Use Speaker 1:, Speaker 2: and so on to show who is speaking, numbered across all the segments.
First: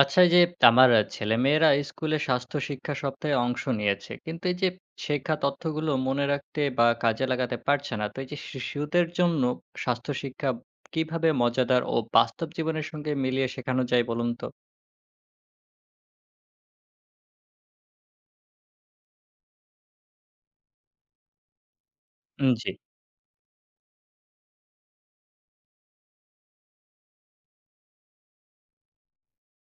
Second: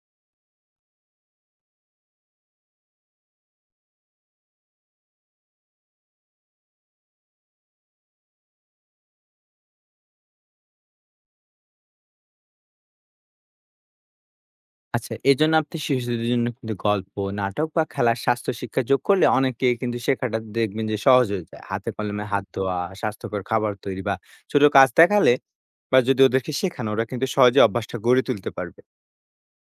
Speaker 1: আচ্ছা, এই যে আমার ছেলেমেয়েরা স্কুলে স্বাস্থ্য শিক্ষা সপ্তাহে অংশ নিয়েছে, কিন্তু এই যে শেখা তথ্যগুলো মনে রাখতে বা কাজে লাগাতে পারছে না। তো এই যে শিশুদের জন্য স্বাস্থ্য শিক্ষা কিভাবে মজাদার ও বাস্তব জীবনের সঙ্গে মিলিয়ে শেখানো যায় বলুন তো?
Speaker 2: আচ্ছা, এজন্য আপনি শিশুদের জন্য কিন্তু গল্প, নাটক বা খেলার স্বাস্থ্য শিক্ষা যোগ করলে অনেকেই কিন্তু শেখাটা দেখবেন যে সহজ হয়ে যায়। হাতে কলমে হাত
Speaker 1: উম, জি।
Speaker 2: ধোয়া, স্বাস্থ্যকর খাবার তৈরি বা ছোট কাজ দেখালে বা যদি ওদেরকে শেখানো ওরা কিন্তু সহজে অভ্যাসটা গড়ে তুলতে পারবে।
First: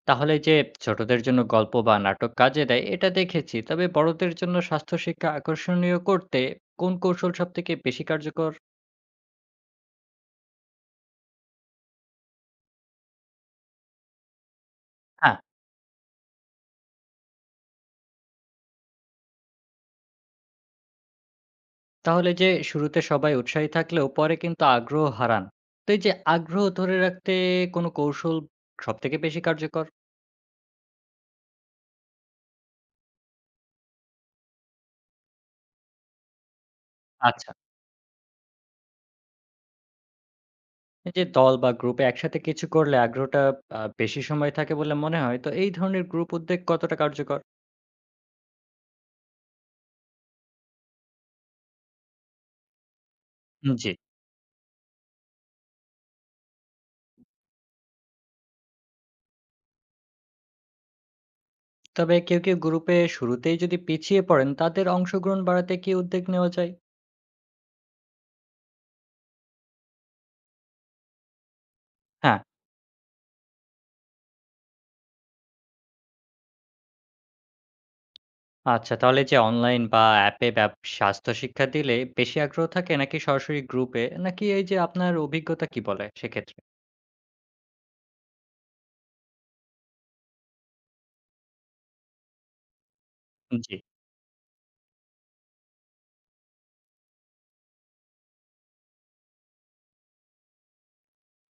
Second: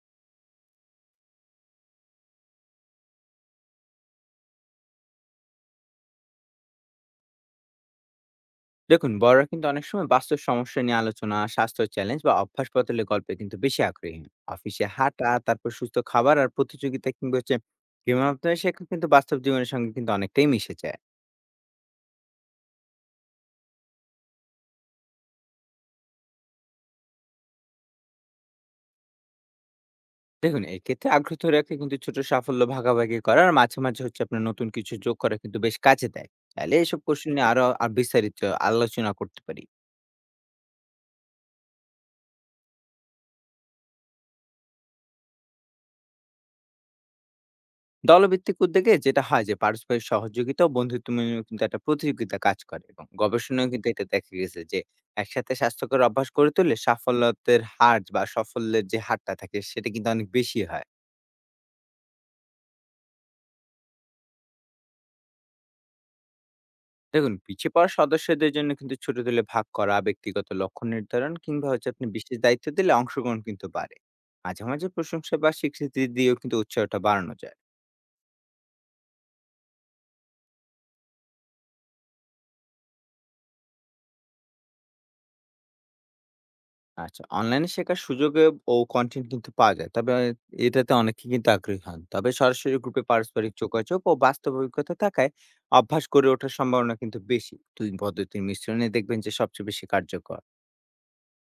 Speaker 1: তাহলে যে ছোটদের জন্য গল্প বা নাটক কাজে দেয় এটা দেখেছি। তবে বড়দের জন্য স্বাস্থ্য শিক্ষা আকর্ষণীয় করতে কোন কৌশল সবথেকে বেশি কার্যকর?
Speaker 2: দেখুন, বড়রা কিন্তু অনেক সময় বাস্তব সমস্যা নিয়ে আলোচনা, স্বাস্থ্য চ্যালেঞ্জ বা অভ্যাস বদলের গল্পে কিন্তু বেশি আগ্রহী হন। অফিসে হাঁটা,
Speaker 1: হ্যাঁ,
Speaker 2: তারপর সুস্থ খাবার আর প্রতিযোগিতা কিংবা হচ্ছে গেম শেখা কিন্তু বাস্তব জীবনের সঙ্গে কিন্তু অনেকটাই মিশে যায়।
Speaker 1: তাহলে যে শুরুতে সবাই উৎসাহী থাকলেও পরে কিন্তু আগ্রহ হারান। তো এই যে আগ্রহ ধরে রাখতে কোন কৌশল সবথেকে বেশি কার্যকর?
Speaker 2: দেখুন, এক্ষেত্রে আগ্রহ ধরে রাখতে কিন্তু ছোট সাফল্য ভাগাভাগি করা আর মাঝে, মাঝে হচ্ছে আপনার নতুন কিছু যোগ করা কিন্তু বেশ কাজে দেয়। তাইলে এসব কৌশল নিয়ে
Speaker 1: আচ্ছা,
Speaker 2: আরো বিস্তারিত আলোচনা করতে পারি।
Speaker 1: এই যে দল বা গ্রুপে একসাথে কিছু করলে আগ্রহটা বেশি সময় থাকে বলে মনে হয়। তো এই ধরনের গ্রুপ উদ্যোগ কতটা কার্যকর?
Speaker 2: দলভিত্তিক উদ্যোগে যেটা হয় যে পারস্পরিক সহযোগিতা ও বন্ধুত্বমূলক কিন্তু একটা প্রতিযোগিতা কাজ করে এবং গবেষণায় কিন্তু
Speaker 1: জি।
Speaker 2: এটা দেখা গেছে যে একসাথে স্বাস্থ্যকর অভ্যাস গড়ে তুললে সাফল্যতের হার বা সাফল্যের যে হারটা থাকে সেটা কিন্তু অনেক বেশি হয়।
Speaker 1: তবে কেউ কেউ গ্রুপে শুরুতেই যদি পিছিয়ে পড়েন, তাদের অংশগ্রহণ বাড়াতে কি উদ্যোগ নেওয়া যায়?
Speaker 2: দেখুন, পিছিয়ে পড়া সদস্যদের জন্য কিন্তু ছোট দলে ভাগ করা, ব্যক্তিগত লক্ষ্য নির্ধারণ কিংবা হচ্ছে আপনি
Speaker 1: হ্যাঁ,
Speaker 2: বিশেষ দায়িত্ব দিলে অংশগ্রহণ কিন্তু বাড়ে। মাঝে, মাঝে প্রশংসা বা স্বীকৃতি দিয়েও কিন্তু উৎসাহটা বাড়ানো যায়।
Speaker 1: আচ্ছা, তাহলে যে অনলাইন বা অ্যাপে স্বাস্থ্য শিক্ষা দিলে বেশি আগ্রহ থাকে নাকি সরাসরি গ্রুপে? নাকি এই যে আপনার অভিজ্ঞতা কি বলে সেক্ষেত্রে?
Speaker 2: আচ্ছা, অনলাইনে শেখার সুযোগে ও কনটেন্ট কিন্তু পাওয়া যায়। তবে এটাতে অনেকে কিন্তু আগ্রহী হন। তবে সরাসরি গ্রুপে পারস্পরিক
Speaker 1: জি।
Speaker 2: যোগাযোগ ও বাস্তব অভিজ্ঞতা থাকায় অভ্যাস গড়ে ওঠার সম্ভাবনা কিন্তু বেশি। ২ পদ্ধতির মিশ্রণে দেখবেন যে সবচেয়ে বেশি কার্যকর।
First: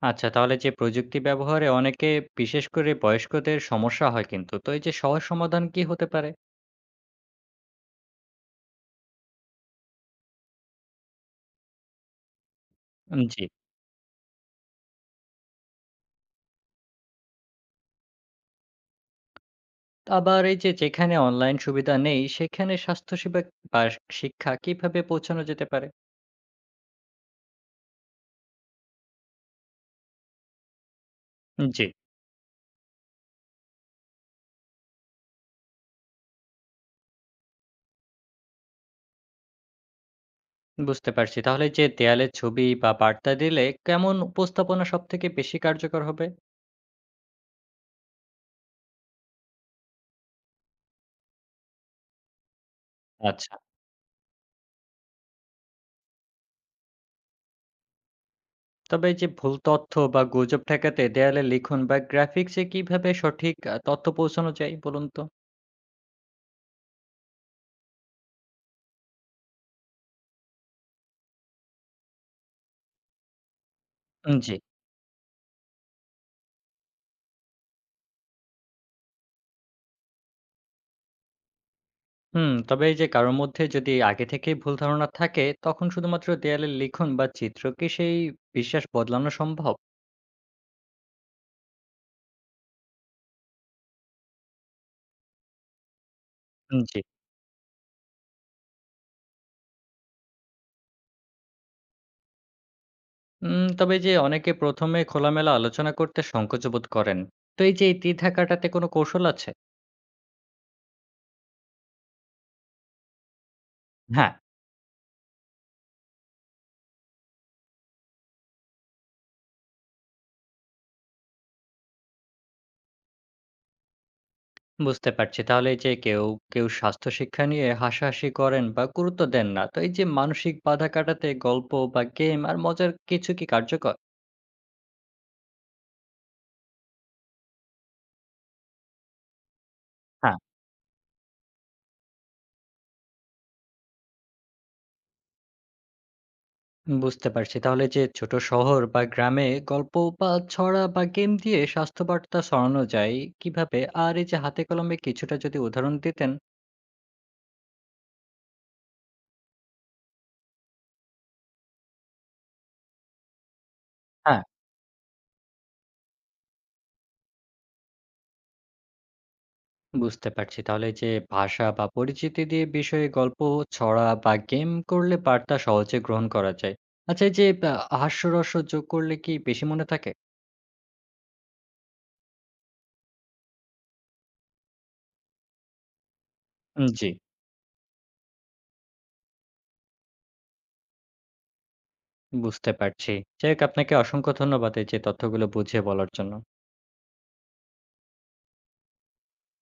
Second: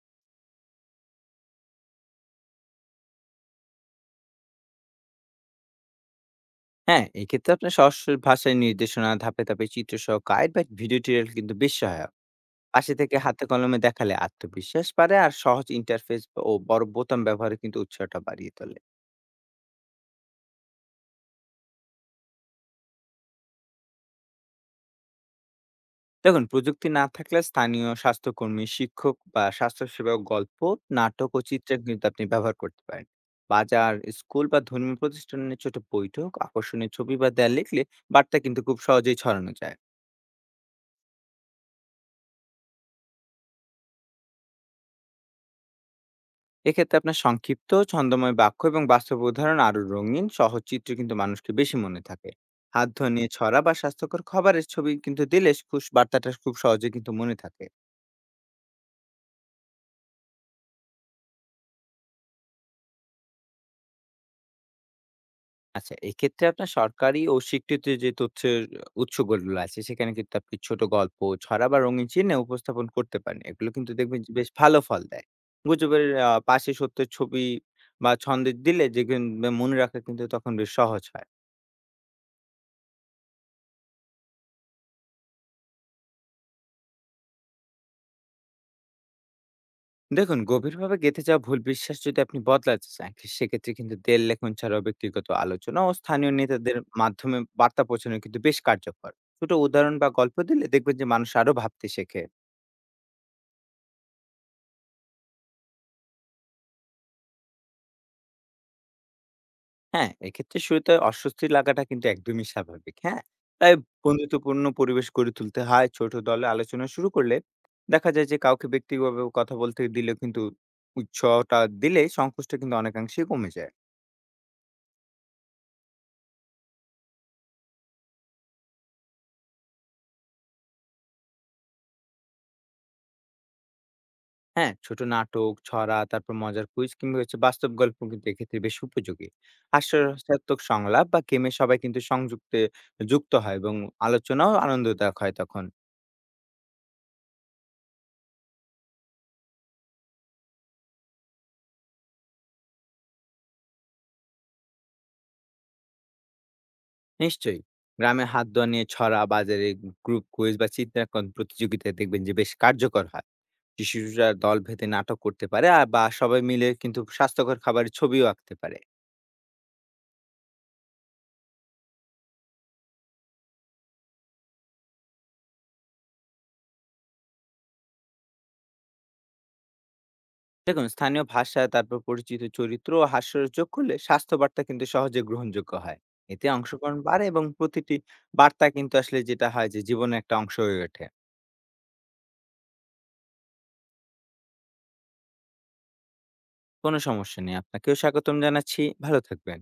Speaker 1: আচ্ছা, তাহলে যে প্রযুক্তি ব্যবহারে অনেকে বিশেষ করে বয়স্কদের সমস্যা হয় কিন্তু। তো এই যে সহজ সমাধান কি হতে পারে?
Speaker 2: হ্যাঁ, এক্ষেত্রে আপনার সহজ ভাষায় নির্দেশনা, ধাপে, ধাপে চিত্রসহ গাইড বা ভিডিও টিউটোরিয়াল কিন্তু বেশ সহায়ক। পাশে থেকে
Speaker 1: উম, জি।
Speaker 2: হাতে কলমে দেখালে আত্মবিশ্বাস বাড়ে আর সহজ ইন্টারফেস ও বড় বোতাম ব্যবহারে কিন্তু উৎসাহটা বাড়িয়ে তোলে।
Speaker 1: আবার এই যে যেখানে অনলাইন সুবিধা নেই সেখানে স্বাস্থ্যসেবা বা শিক্ষা কিভাবে পৌঁছানো যেতে পারে?
Speaker 2: দেখুন, প্রযুক্তি না থাকলে স্থানীয় স্বাস্থ্যকর্মী, শিক্ষক বা স্বাস্থ্যসেবা গল্প, নাটক ও
Speaker 1: উম,
Speaker 2: চিত্র
Speaker 1: জি,
Speaker 2: কিন্তু আপনি ব্যবহার করতে পারেন। বাজার, স্কুল বা ধর্মীয় প্রতিষ্ঠানের ছোট বৈঠক, আকর্ষণীয় ছবি বা দেয়াল লিখলে বার্তা কিন্তু খুব সহজেই ছড়ানো যায়।
Speaker 1: বুঝতে পারছি। তাহলে যে দেয়ালে ছবি বা বার্তা দিলে কেমন উপস্থাপনা সবথেকে বেশি কার্যকর হবে?
Speaker 2: এক্ষেত্রে আপনার সংক্ষিপ্ত ছন্দময় বাক্য এবং বাস্তব উদাহরণ, আরো রঙিন সহজ চিত্র কিন্তু মানুষকে বেশি মনে থাকে। হাত ধোয়া নিয়ে
Speaker 1: আচ্ছা।
Speaker 2: ছড়া বা স্বাস্থ্যকর খাবারের ছবি কিন্তু দিলে খুশ বার্তাটা খুব সহজে কিন্তু মনে থাকে।
Speaker 1: তবে এই যে ভুল তথ্য বা গুজব ঠেকাতে দেয়ালে লিখন বা গ্রাফিক্সে কিভাবে সঠিক তথ্য পৌঁছানো যায় বলুন তো?
Speaker 2: আচ্ছা, এক্ষেত্রে আপনার সরকারি ও স্বীকৃত যে তথ্যের উৎসগুলো আছে সেখানে কিন্তু আপনি ছোট গল্প, ছড়া বা রঙিন চিহ্নে উপস্থাপন করতে পারেন। এগুলো কিন্তু দেখবেন যে
Speaker 1: উম,
Speaker 2: বেশ
Speaker 1: জি।
Speaker 2: ভালো ফল দেয়। গুজবের পাশে সত্যের ছবি বা ছন্দের দিলে যেগুলো মনে রাখা কিন্তু তখন বেশ সহজ হয়।
Speaker 1: হুম, তবে এই যে কারোর মধ্যে যদি আগে থেকেই ভুল ধারণা থাকে, তখন শুধুমাত্র দেয়ালে লিখন বা চিত্র কি সেই বিশ্বাস বদলানো সম্ভব?
Speaker 2: দেখুন, গভীরভাবে গেঁথে যাওয়া ভুল বিশ্বাস যদি আপনি বদলাতে চান সেক্ষেত্রে কিন্তু দেড় লেখন ছাড়াও ব্যক্তিগত আলোচনা ও স্থানীয় নেতাদের
Speaker 1: উম, জি।
Speaker 2: মাধ্যমে বার্তা পৌঁছানো কিন্তু বেশ কার্যকর। ছোট উদাহরণ বা গল্প দিলে দেখবেন যে মানুষ আরো ভাবতে শেখে।
Speaker 1: উম, তবে এই যে অনেকে ১ম এ খোলামেলা আলোচনা করতে সংকোচ বোধ করেন। তো এই যে এই দ্বিধা কাটাতে কোনো কৌশল আছে?
Speaker 2: হ্যাঁ, এক্ষেত্রে শুরুতে অস্বস্তি লাগাটা কিন্তু একদমই স্বাভাবিক। হ্যাঁ, তাই
Speaker 1: হ্যাঁ,
Speaker 2: বন্ধুত্বপূর্ণ পরিবেশ গড়ে তুলতে হয়। ছোট দলে আলোচনা শুরু করলে দেখা যায় যে কাউকে ব্যক্তিগতভাবে কথা বলতে দিলেও কিন্তু উৎসাহটা দিলে সংকোচটা কিন্তু অনেকাংশেই কমে যায়।
Speaker 1: বুঝতে পারছি। তাহলে এই যে কেউ কেউ স্বাস্থ্য শিক্ষা নিয়ে হাসাহাসি করেন বা গুরুত্ব দেন না। তো এই যে মানসিক বাধা কাটাতে গল্প বা গেম আর মজার কিছু কি কার্যকর?
Speaker 2: হ্যাঁ, ছোট নাটক, ছড়া, তারপর মজার কুইজ কিংবা হচ্ছে বাস্তব গল্প কিন্তু এক্ষেত্রে বেশ উপযোগী।
Speaker 1: হ্যাঁ,
Speaker 2: হাস্যরসাত্মক সংলাপ বা গেমে সবাই কিন্তু যুক্ত হয় এবং আলোচনাও আনন্দদায়ক হয় তখন।
Speaker 1: বুঝতে পারছি। তাহলে যে ছোট শহর বা গ্রামে গল্প বা ছড়া বা গেম দিয়ে স্বাস্থ্য বার্তা ছড়ানো যায় কিভাবে? আর এই যে হাতে কলমে কিছুটা যদি উদাহরণ দিতেন?
Speaker 2: নিশ্চয়ই। গ্রামে হাত ধোয়া নিয়ে ছড়া, বাজারে গ্রুপ কুইজ বা চিত্রাঙ্কন প্রতিযোগিতায় দেখবেন যে বেশ কার্যকর হয়। শিশুরা
Speaker 1: হ্যাঁ।
Speaker 2: দল ভেদে নাটক করতে পারে আর বা সবাই মিলে কিন্তু স্বাস্থ্যকর খাবারের ছবিও আঁকতে পারে।
Speaker 1: বুঝতে পারছি। তাহলে যে ভাষা বা পরিচিতি দিয়ে বিষয়ে গল্প, ছড়া বা গেম করলে বার্তা সহজে গ্রহণ করা যায়। আচ্ছা, এই যে হাস্যরস যোগ করলে কি বেশি মনে থাকে?
Speaker 2: দেখুন, স্থানীয় ভাষা, তারপর পরিচিত চরিত্র ও হাস্যরস যোগ করলে স্বাস্থ্য বার্তা কিন্তু সহজে গ্রহণযোগ্য হয়। এতে
Speaker 1: উম,
Speaker 2: অংশগ্রহণ
Speaker 1: জি।
Speaker 2: বাড়ে এবং প্রতিটি বার্তা কিন্তু আসলে যেটা হয় যে জীবনে একটা অংশ হয়ে ওঠে।
Speaker 1: বুঝতে পারছি। যাই হোক আপনাকে অসংখ্য ধন্যবাদ এই যে তথ্যগুলো বুঝিয়ে বলার জন্য।
Speaker 2: কোনো সমস্যা নেই। আপনাকেও স্বাগতম জানাচ্ছি। ভালো থাকবেন।